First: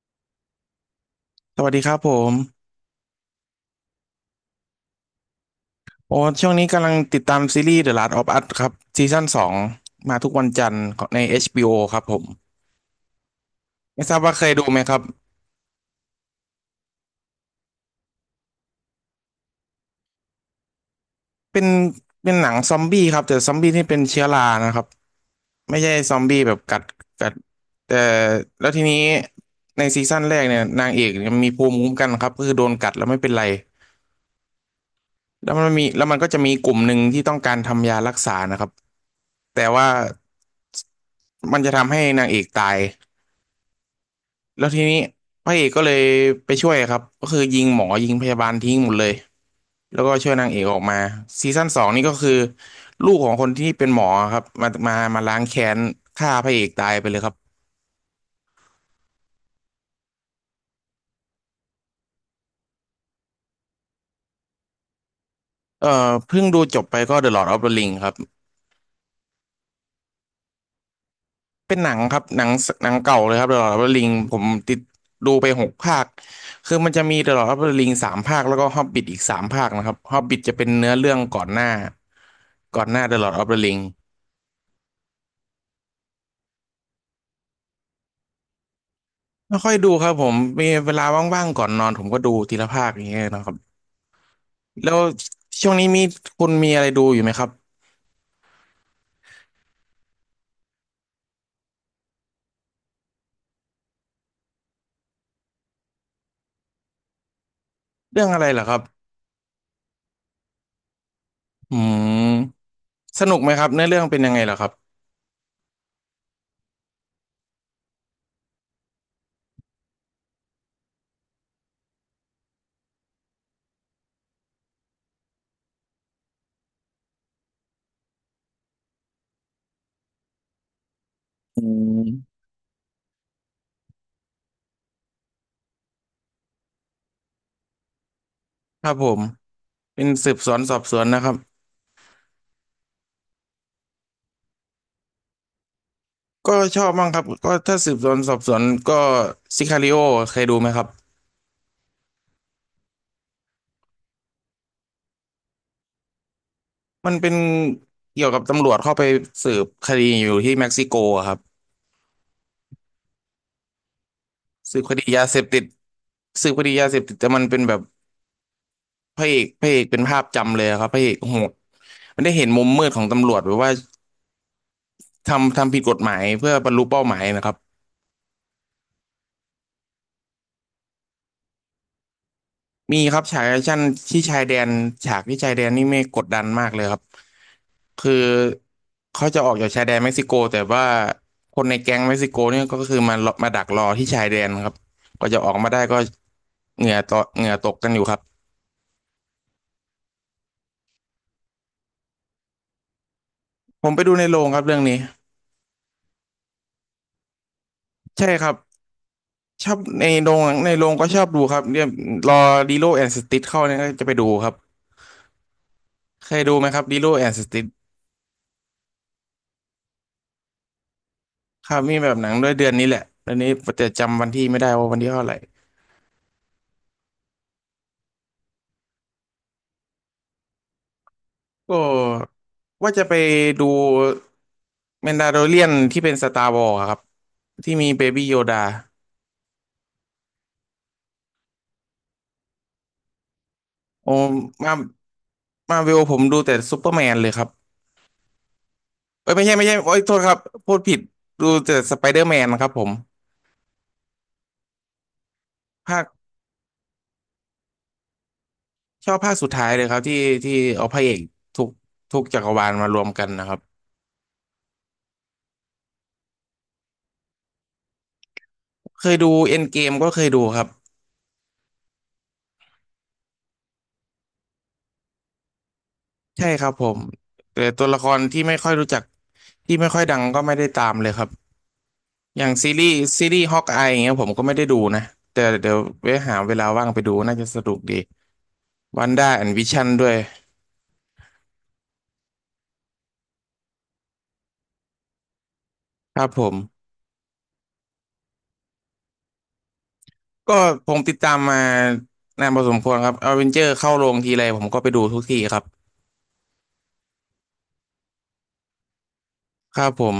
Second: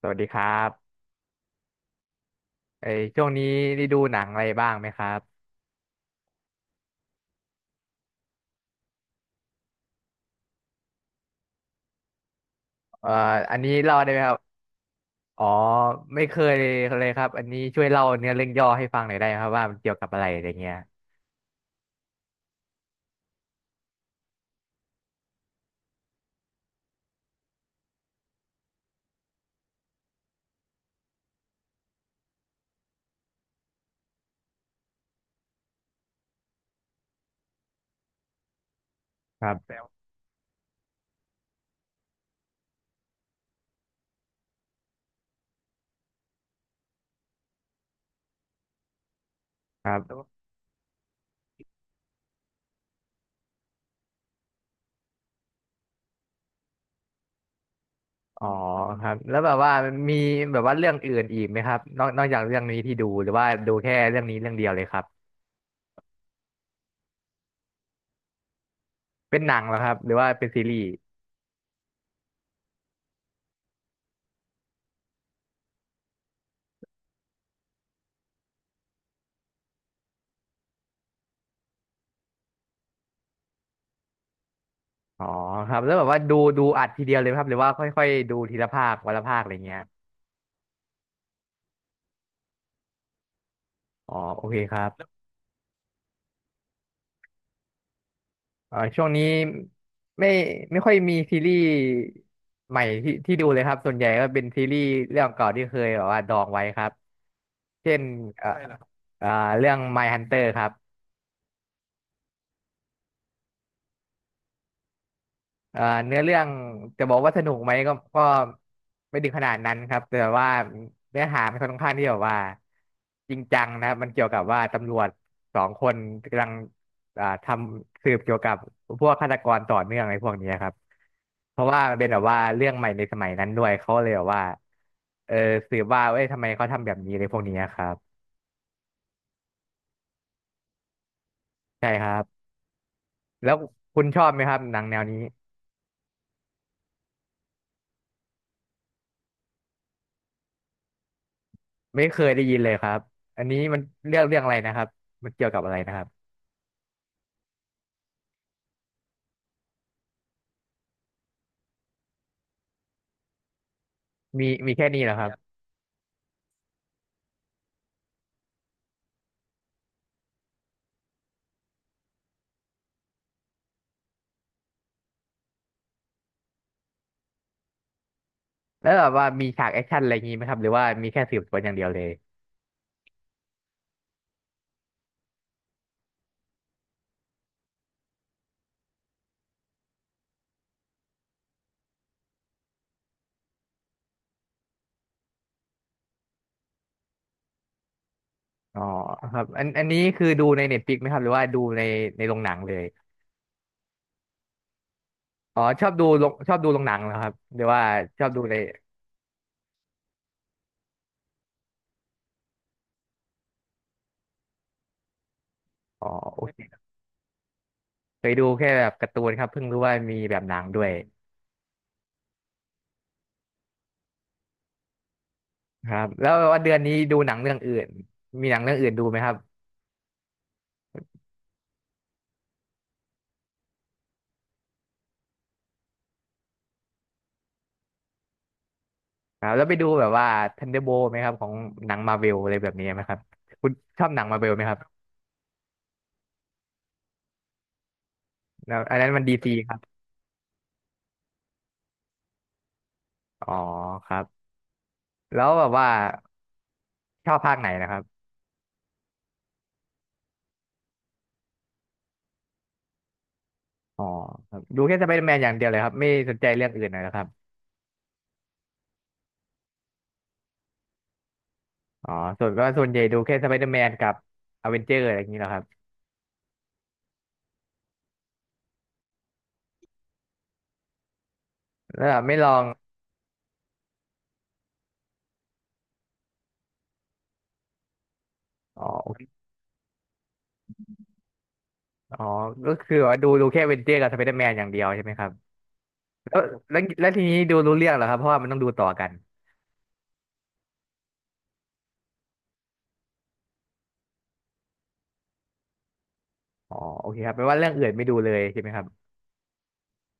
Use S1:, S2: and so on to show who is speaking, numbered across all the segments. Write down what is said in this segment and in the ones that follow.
S1: สวัสดีครับ
S2: สวัสดีครับผม
S1: ไอช่วงนี้ได้ดูหนังอะไรบ้างไหมครับ
S2: โอ้ช่วงนี้กำลังติดตามซีรีส์ The Last of Us ครับซีซั่นสองมาทุกวันจันทร์ใน HBO ครับผม
S1: เอ่ออันนี้เล่า
S2: ไม่
S1: ได้
S2: ท
S1: ไห
S2: รา
S1: ม
S2: บ
S1: ค
S2: ว่า
S1: รับ
S2: เคยดูไหมครับ
S1: อ๋อไม่เคยเลยครับอันนี้ช่วยเล่าเนื้อเรื่องย่อให้ฟังหน่อยได้ไหมครับว่ามันเกี่ยวกับอะไรอะไรเงี้ย
S2: เป็นเป็นหนังซอมบี้ครับแต่ซอมบี้ที่เป็นเชื้อรานะครับไม่ใช่ซอมบี้แบบกัดกัดแต่แล้วทีนี้ในซีซั่นแรกเนี่ยนางเอกเนี่ยมีภูมิคุ้มกันครับก็คือโดนกัดแล้วไม่เป็นไรแล้วมันก็จะมีกลุ่มหนึ่งที่ต้องการทำยารักษานะครับ
S1: ครั
S2: แต่ว่า
S1: บ
S2: มันจะทำให้นางเอกตาย แล้วทีนี้พระเอกก็เลยไปช่วยครับก็คือยิงหมอยิงพยาบาลทิ้งหมดเลย
S1: ครั
S2: แล้วก็ช่วย
S1: บ
S2: นางเอกออกมาซีซั่นสองนี่ก็คือลูกของคนที่เป็นหมอครับมาล้างแค้นฆ่าพระเอกตายไปเลยครับ
S1: อ๋อครับแล้วแบบว่ามันมีแบบว่าเรื่องอื่นอีกไหมครับนอกจากเรื่องนี้ที่ดูหรือว่าดูแค่เรื่องนี้เรื่องเดียวเลยครับ
S2: เพิ่งดูจบไปก็ The Lord of the Ring ครับ
S1: เป็นหนังเหรอครับหรือว่าเป็นซีรีส์
S2: เป็นหนังครับหนังเก่าเลยครับ The Lord of the Ring ผมติดดูไปหกภาคคือมันจะมี The Lord of the Ring สามภาคแล้วก็ Hobbit อีกสามภาคนะครับ Hobbit จะเป็นเนื้อเรื่องก่อนหน้าก่อนหน้า The Lord of the Ring
S1: อ๋อครับแล้วแบบว่าดูอัดทีเดียวเลยไหมครับหรือว่าค่อยๆดูทีละภาควันละภาคอะไร
S2: ไม่ค่อย
S1: เงี้ย
S2: ดูครับผมมีเวลาว่างๆก่อนนอนผมก็ดูทีละภาคอย่างเงี้ยนะครับ
S1: อ๋อโอเคครับ
S2: แล้วช่วงนี้มีคุณมีอะไรดูอยู่ไหมครับ
S1: อ่าช่วงนี้ไม่ไม่ค่อยมีซีรีส์ใหม่ที่ดูเลยครับส่วนใหญ่ก็เป็นซีรีส์เรื่องเก่าที่เคยแบบว่าดองไว้ครับเช่น
S2: เรื่องอะไรเห
S1: อะ
S2: ร
S1: ไร
S2: อครั
S1: ล่ะ
S2: บ
S1: อ่าเรื่อง My Hunter ครับ
S2: อืมสนุกไหมครับเนื้อเรื่องเป็นยังไงเหรอครับ
S1: เนื้อเรื่องจะบอกว่าสนุกไหมก็ไม่ถึงขนาดนั้นครับแต่ว่าเนื้อหามันค่อนข้างที่แบบว่าจริงจังนะครับมันเกี่ยวกับว่าตำรวจสองคนกำลังอ่าทำสืบเกี่ยวกับพวกฆาตกรต่อเนื่องอะไรพวกนี้ครับเพ
S2: อื
S1: ราะว่ามันเป็นแบบว่า
S2: ม
S1: เรื่องใหม่ในสมัยนั้นด้วยเขาเลยแบบว่าเออสืบว่าเอ้ยทำไมเขาทำแบบนี้อะไรพวกนี้ครับ
S2: ครับผมเป็นสืบสวนสอบสวนนะครับ
S1: ใช่ครับแล้วคุณชอบไหมครับหนังแนวนี้
S2: ก็ชอบบ้างครับก็ถ้าสืบสวนสอบสวนก็ซิคาริโอเคยดูไหมครับ
S1: ไม่เคยได้ยินเลยครับอันนี้มันเรื่องอะไรนะครับมันเกี่ยวกับอะไรนะครับ
S2: มันเป็นเกี่ยวกับตำรวจเข้าไปสืบคดีอยู่ที่เม็กซิโกอะครับ
S1: มี
S2: สืบ
S1: แค่
S2: ค
S1: นี้
S2: ดี
S1: เหรอค
S2: ยา
S1: รับ
S2: เสพติดสืบคดียาเสพติดแต่มันเป็นแบบ พระเอกเป็นภาพจำเลยครับพระเอกโหดมันได้เห็นมุมมืดของตำรวจรืว่าทำผิดกฎหมายเพื่อบรรลุเป้าหมายนะครับ
S1: แล้วแบบว่ามีฉากแอคชั่นอะไรอย่างงี้ไหมครับหรือว่ามีแค่สืบสวนอย่างเดียวเลย
S2: มีครับฉากแอคชั่นที่ชายแดนฉากที่ชายแดนนี่ไม่กดดันมากเลยครับคือเขาจะออกจากชายแดนเม็กซิโกแต่ว่าคนในแก๊งเม็กซิโกเนี่ยก็คือมาดักรอที่ชายแดนครับกว่าจะออกมาได้ก็เหงื่อตกเหงื่อตกกันอยู่ครับ
S1: อ๋อครับอันนี้คือดูในเน็ตฟลิกไหมครับหรือว่าดูในในโรงหนังเลย
S2: ผมไปดูในโรงครับเรื่องนี้
S1: อ๋อชอบดูโรงหนังเหรอครับหรือว่าชอ
S2: ใช่
S1: บดู
S2: ครั
S1: ใน
S2: บชอบในโรงในโรงก็ชอบดูครับเนี่ยรอดีโลแอนด์สติทเข้าเนี่ยก็จะไปดูครับ
S1: อ๋อ
S2: เค
S1: โอ
S2: ยดูไหม
S1: เค
S2: ครับ Lilo and Stitch
S1: เคยดูแค่แบบการ์ตูนครับเพิ่งรู้ว่ามีแบบหนังด้วย
S2: ครับมีแบบหนังด้วยเดือนนี้แหละตอนนี้แต่จำวันที่ไม่ได้ว่าวันที่เท่าไหร่
S1: ครับแล้วว่าเดือนนี้ดูหนังเรื่องอื่นมีหนังเรื่องอื่นดูไหมครับ
S2: ก็ว่าจะไปดูแมนดาโ o เรียนที่เป็นสตาร์วอร์ครับที่มีเบบี้โยดา
S1: ครับแล้วไปดูแบบว่า Thunderbolt ไหมครับของหนังมาเวลอะไรแบบนี้ไหมครับคุณชอบ
S2: โอ้
S1: หนังมาเวลไหมค
S2: มา
S1: รับ
S2: มาเวลผมดูแต่ซูเปอร์แมนเลยครับ
S1: แล้วอันนั้นมัน
S2: เอ้
S1: ดี
S2: ยไม่
S1: ซี
S2: ใช่ไม่
S1: ค
S2: ใช่
S1: รับ
S2: โอ้ยโทษครับพูดผิดดูแต่สไปเดอร์แมนครับผม
S1: อ๋อครับแล้วแบบว่า
S2: ภาค
S1: ชอบภาคไหนนะครับ
S2: ชอบภาคสุดท้ายเลยครับที่ที่เอาพระเอกทุกทุกจักรวาลมารวมกันนะครับ
S1: อ๋อครับดูแค่สไปเดอร์แมนอย่างเดียวเลยครับ ไม่สนใจเรื่องอื่นเลยนะครับ
S2: เคยดูเอ็นเกมก็เคยดูครับ
S1: อ๋อส่วนใหญ่ดูแค่สไปเดอร์แมนกับอเวนเจอร์อะไรอย่างนี้แหละครับ
S2: ใช่ครับผมแต่ตัวละครที่ไม่ค่อยรู้จักที่ไม่ค่อยดังก็ไม่ได้ตามเลยครับ
S1: แล้วไม่
S2: อ
S1: ล
S2: ย่า
S1: อ
S2: ง
S1: ง
S2: ซีรีส์ฮอกอายอย่างเงี้ยผมก็ไม่ได้ดูนะแต่เดี๋ยวไว้หาเวลาว่างไปดูน่าจะสนุกดี
S1: อ๋
S2: วันด้า
S1: อ
S2: แอนด์วิชั่นด้วย
S1: อ๋อก็คือว่าดูแค่อเวนเจอร์กับสไปเดอร์แมนอย่างเดียวใช่ไหมครับ
S2: ครับ
S1: แล้วแล้วแล้วทีนี้ดูรู้เรื่องเหรอครับเพราะว่ามันต้องดูต่อกัน
S2: ก็ผมติดตามมานานพอสมควรครับอเวนเจอร์เข้าโรงทีไรผมก็ไปดูทุกทีครับ
S1: อ๋อโอเคครับแปลว่าเรื่องอื่นไม่ดูเลยใช่ไหมครับ
S2: ครับผม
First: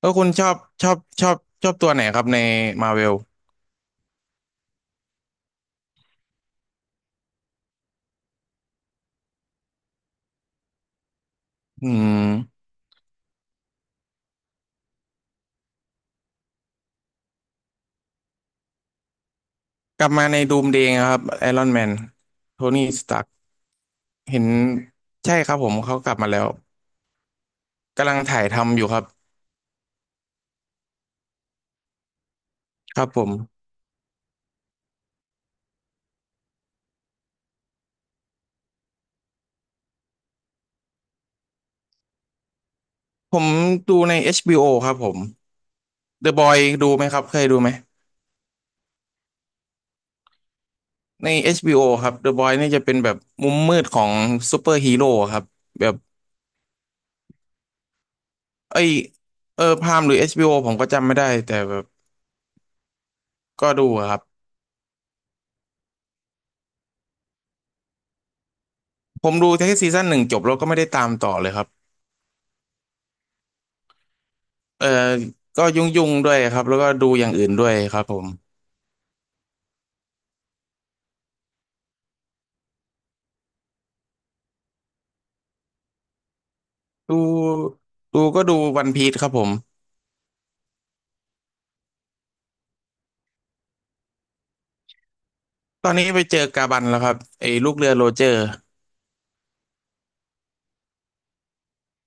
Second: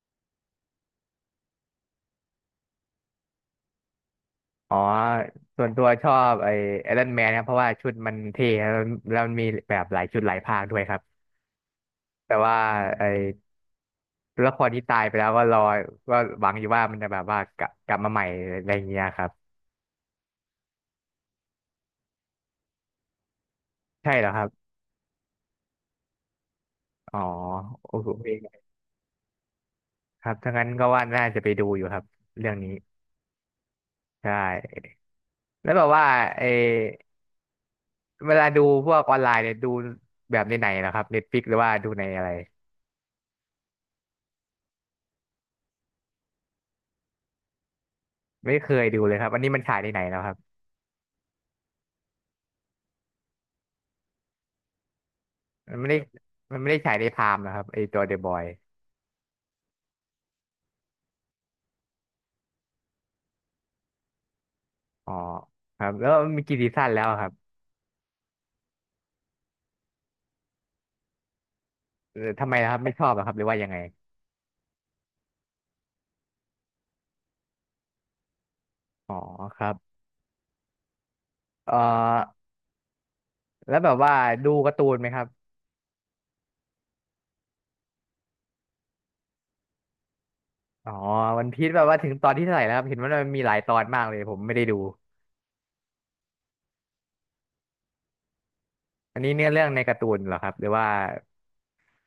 S2: แล้วคุณชอบชอบชอบตัวไหนครับในมาเวล
S1: อ๋อส่วนตัวชอบไอ้ไอรอนแมนครับเพราะว่าชุดมันเท่แล้วแล้วมันมีแบบหลายชุดหลายภาคด้วยครับ
S2: อืม
S1: แต่ว่าไอ้ ต้วครที่ตายไปแล้วก็รอก็หวังอยู่ว่ามันจะแบบว่ากลับมาใหม่อะไรอย่างเงี้ยครับ
S2: กลับมาในดูมเดย์ครับไอรอนแมนโทนี่สตาร์
S1: ใช่เหรอค
S2: เห็
S1: รั
S2: น
S1: บ
S2: ใช่ครับผมเขากลับมาแล้ว
S1: อ๋อโอ้โห
S2: กำลัง
S1: เอง
S2: ถ่ายทำอยู่ครับ
S1: ครับถ้างั้นก็ว่าน่าจะไปดูอยู่ครับเรื่องนี้
S2: ครับผม
S1: ใช่แล้วแบบว่าเออเวลาดูพวกออนไลน์เนี่ยดูแบบในไหนเหรอครับเน็ตฟลิกหรือว่าดูในอะไร
S2: ผมดูใน HBO ครับผม The Boy ดูไหมครับเคยดูไหม
S1: ไม่เคยดูเลยครับอันนี้มันฉายในไหนแล้วครับ
S2: ใน HBO ครับ The Boy นี่จะเป็นแบบมุมมืดของซูเปอร์ฮีโร่ครับ
S1: มัน
S2: แบ
S1: ไม่
S2: บ
S1: ได้มันไม่ได้ฉายในพามนะครับไอตัวเดอะบอย
S2: เอ้ยเออพามหรือ HBO ผมก็จำไม่ได้แต่แบบก็ดูอะครับ
S1: อ๋อครับแล้วมีกี่ซีซั่นแล้วครับ
S2: ผมดูแค่ซีซั่นหนึ่งจบแล้วก็ไม่ได้ตามต่อเลยครับ
S1: เออทำไมนะครับไม่ชอบเหรอครับหรือว่ายังไง
S2: เออก็ยุ่งๆด้วยครับแล้วก็ดูอย่างอื่นด้วยครับผม
S1: อ๋อครับเอ่อ แล้วแบบว่าดูการ์ตูนไหมครับ
S2: ดูก็ดูวันพี e ครับผม
S1: อ๋อวันพีซแบบว่าถึงตอนที่เท่าไหร่แล้วครับเห็นว่ามันมีหลายตอนมากเลยผมไม่ได้ดู
S2: ตอนนี้ไปเจอกาบันแล้วครับไอ้ลูกเรือโรเจอร์
S1: อันนี้เนื้อเรื่องในการ์ตูนเหรอครับหรือว่า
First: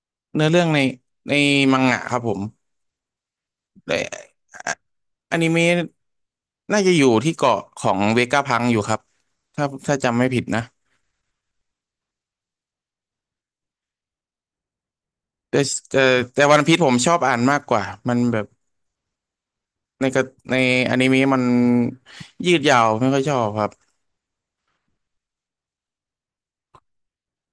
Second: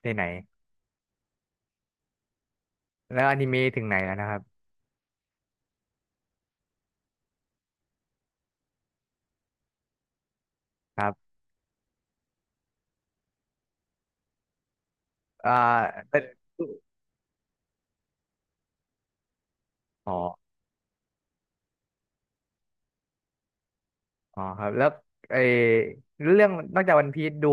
S1: ในไหน
S2: เนื้อเรื่องในมังงะครับผม
S1: แล้วอนิเมะถึง
S2: แต
S1: ไหนแล้วนะครั
S2: ่
S1: บ
S2: ออนิเมะน่าจะอยู่ที่เกาะของเวก้าพังอยู่ครับถ้าจำไม่ผิดนะ
S1: ครับอ่า
S2: แต่แต่
S1: เป็น
S2: แต่วันพีซผมชอบอ่านมากกว่ามันแบบใน
S1: อ๋อ
S2: กระในอนิเมะมันยืดยาวไม่ค่อยชอบครับ
S1: อ๋อครับแล้วไอ้เรื่องนอกจากวันพีซดู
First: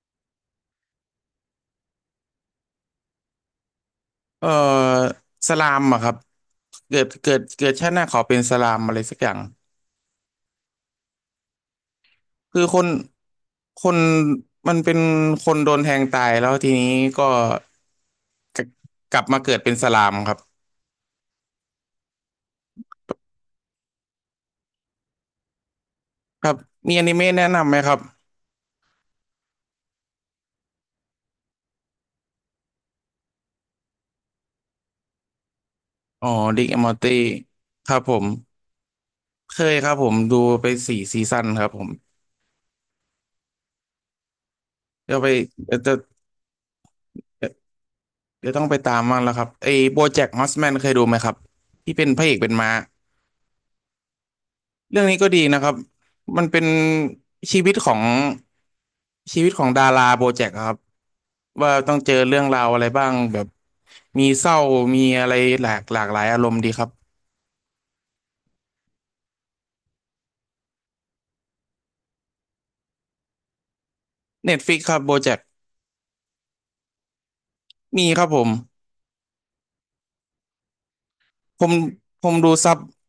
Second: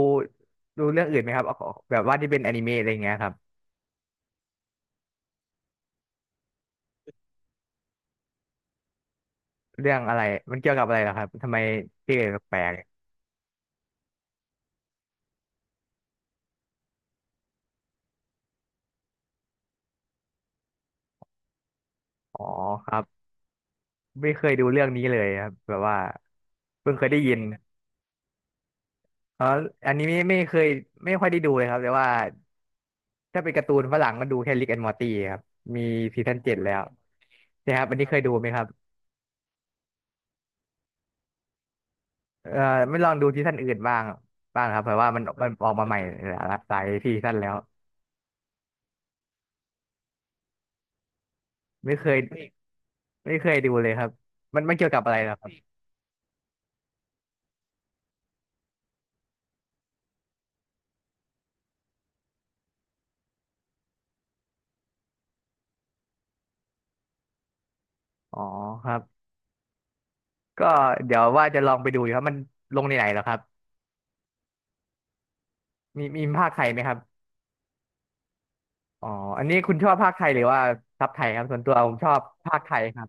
S1: ดูเรื่องอื่นไหมครับเอาแบบว่าที่เป็นอนิเมะอะไรเงี้ยครับ
S2: เออสลามอะครับเกิดชาติหน้าขอเป็นสลามอะไรสักอย่าง
S1: เรื่องอะไรมันเกี่ยวกับอะไรเหรอครับทำไมชื่อแปล
S2: คือ
S1: ก
S2: คนมันเป็นคนโดนแทงตายแล้วทีนี้ก็ จะกลับมาเกิดเป็นสลามครับ
S1: ๆอ๋อครับไม่เคยดูเรื่องนี้เลยครับแบบว่า
S2: ครับ
S1: เพิ่
S2: มี
S1: งเค
S2: อ
S1: ย
S2: นิ
S1: ได้ยิ
S2: เมะ
S1: น
S2: แนะนำไหมครับ
S1: อ๋ออันนี้ไม่ค่อยได้ดูเลยครับแต่ว่าถ้าเป็นการ์ตูนฝรั่งก็ดูแค่ Rick and Morty ครับมีซี
S2: อ๋อ
S1: ซั่นเจ็ด
S2: ริก
S1: แล้
S2: แอน
S1: ว
S2: มอร์ตี้
S1: นะครับ
S2: ค
S1: อัน
S2: รับ
S1: นี้
S2: ผ
S1: เคย
S2: ม
S1: ดูไหมครับ
S2: เคยครับผมดูไป4ซีซั่นครับผม
S1: เอ่อไม่ลองดูซีซั่นอื่นบ้างบ้างครับเพราะว่า
S2: เดี๋ย
S1: มั
S2: ว
S1: น
S2: ไป
S1: มันออก
S2: เดี๋ยว
S1: มา
S2: จะ
S1: ใหม่หลายซีซั่นแล้ว
S2: เดี๋ยวต้องไปตามบ้างแล้วครับไอ้โบแจ็คฮอสแมนเคยดูไหมครับ
S1: ไม่
S2: ที่
S1: เค
S2: เป็น
S1: ย
S2: พระเอกเป็นม้า
S1: ไม่เคยดูเลยครับมันเกี่ยวกั
S2: เรื่
S1: บ
S2: อง
S1: อะไร
S2: นี้ก็
S1: เหรอ
S2: ดี
S1: ครั
S2: นะค
S1: บ
S2: รับมันเป็นชีวิตของชีวิตของดาราโบแจ็คครับว่าต้องเจอเรื่องราวอะไรบ้างแบบมีเศร้ามีอะไรหลายอารมณ์ดีครับ
S1: อ๋อครับก็เดี๋ยวว่าจะลองไปดูอยู่ครับมันลงในไหนเหรอครับ
S2: เน็ตฟิกครับโบแจ็ค
S1: มีภาคไทยไหมครับ
S2: มีครับผม
S1: อ๋ออันนี้คุณชอบภาคไทยหรือว่าซับไทยครับส่วน
S2: ผ
S1: ตั
S2: ม
S1: วผมชอบ
S2: ผมดู
S1: ภาคไท
S2: ซับ
S1: ยครับ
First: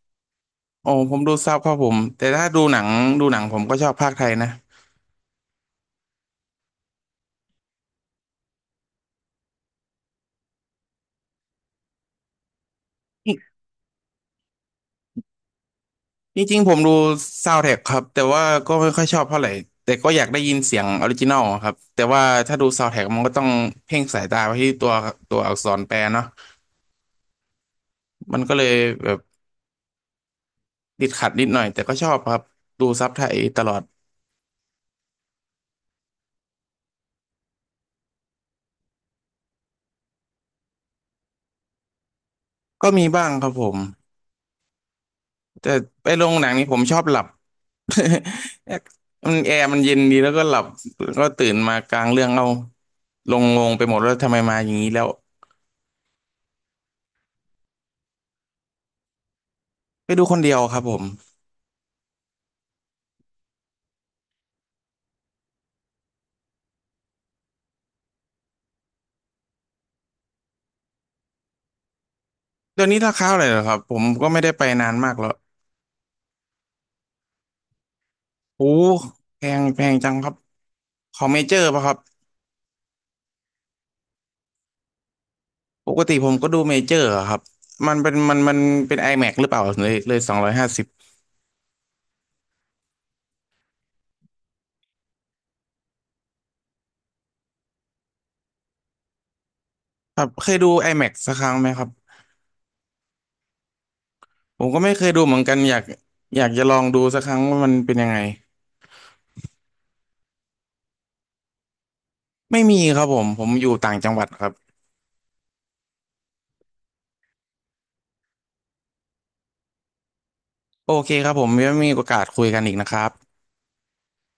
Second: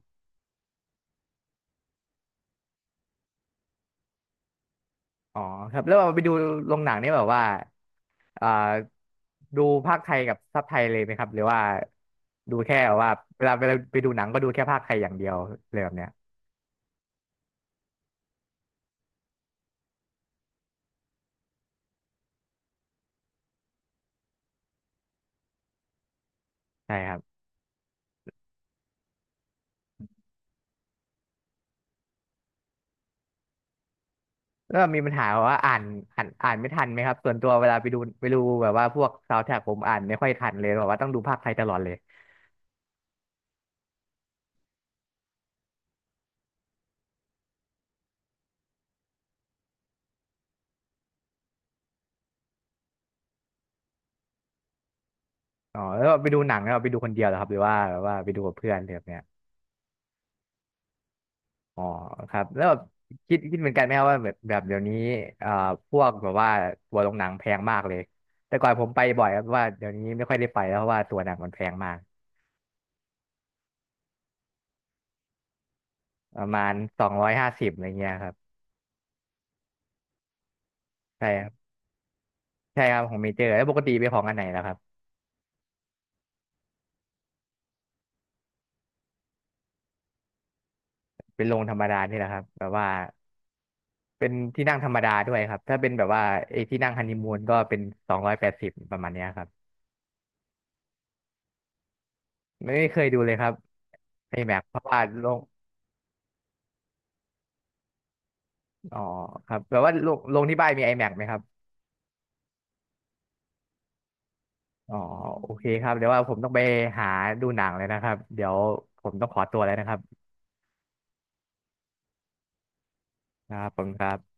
S2: โอ้ผมดูซับครับผมแต่ถ้าดูหนังดูหนังผมก็ชอบภาคไทยนะ
S1: อ๋อครับแล้วเอาไปดูโรงหนังนี่แบบว่าอ่าดูภาคไทยกับซับไทยเลยไหมครับหรือว่าดูแค่แบบว่าเวลาไปดูหนังก็ดูแค่ภาคไทยอย่างเดียวเลยแบบเนี้ย
S2: จริงจริงๆผมดูซาวด์แทร็กครับแต่ว่าก็ไม่ค่อยชอบเท่าไหร่ แต่ก็อยากได้ยินเสียงออริจินอลครับแต่ว่าถ้าดูซาวด์แทร็กมันก็ต้องเพ่งสายตาไปที่ตัวอักษรแปลเนาะ
S1: ใช่ครับ
S2: มันก็เลยแบบติดขัดนิดหน่อยแต่ก็ชอบครับดูซับไทยตลอด
S1: แล้วมีปัญหาว่าอ่านอ่านอ่านไม่ทันไหมครับส่วนตัวเวลาไปดูแบบว่าพวกซาวด์แทร็กผมอ่านไม่ค่อยทันเลยแบบว่าต้องดูภาคไทยตลอดเลย
S2: ก็มีบ้างครับผมแต่ไปโรงหนังนี่ผมชอบหลับ มันแอร์มันเย็นดีแล้วก็หลับก็ตื่นมากลางเรื่องเอาลงงงไปหมดแล้วาทำไมมาอย่างนี้แล้ว
S1: อ๋อแล้วไปดูหนังแล้วไปดูคนเดียวเหรอครับหรือว่าแบบว่าไปดูกับเพื่อนเลยแบบเนี้ย
S2: ไปดูคนเดียวครับผม
S1: อ๋อครับแล้วแบบคิดเหมือนกันไหมครับว่าแบบเดี๋ยวนี้อ่าพวกแบบว่าตัวโรงหนังแพงมากเลยแต่ก่อนผมไปบ่อยครับเพราะว่าเดี๋ยวนี้ไม่ค่อยได้ไปแล้วเพราะว่าตัวหนังมันแพงมาก
S2: เดี๋ยวนี้ราคาเท่ไรเหรอครับผมก็ไม่ได้ไปนานมากแล้ว
S1: ประมาณ250อะไรเงี้ยครับ
S2: โอ้แพงแพงจังครับขอ
S1: ใช่
S2: งเม
S1: ครั
S2: เจ
S1: บ
S2: อร์ป่ะครับ
S1: ใช่ครับของเมเจอร์แล้วปกติไปของอันไหนแล้วครับ
S2: ปกติผมก็ดูเมเจอร์อะครับมันเป็นมันเป็น iMac หรือเปล่าเลย250
S1: เป็นโรงธรรมดานี่แหละครับแบบว่าเป็นที่นั่งธรรมดาด้วยครับถ้าเป็นแบบว่าไอ้ที่นั่งฮันนีมูนก็เป็น280ประมาณเนี้ยครับ
S2: ครับเคยดู iMac สักครั้งไหมครับ
S1: ไม่เคยดูเลยครับไอแม็
S2: ผ
S1: ก
S2: ม
S1: เพ
S2: ก็
S1: ราะ
S2: ไม่
S1: ว่า
S2: เคยดู
S1: โร
S2: เหมื
S1: ง
S2: อนกันอยากจะลองดูสักครั้งว่ามันเป็นยังไง
S1: อ๋อครับแบบว่าโรงที่บ้านมีไอแม็กไหมครับ
S2: ไม่มีครับผมอยู่ต่างจังหวัดครับ
S1: อ๋อโอเคครับเดี๋ยวว่าผมต้องไปหาดูหนังเลยนะครับเดี๋ยวผมต้องขอตัวแล้วนะครับ
S2: โอเคครับผมยังมีโอกาสคุยกันอีกนะครับ
S1: ครับผมครับ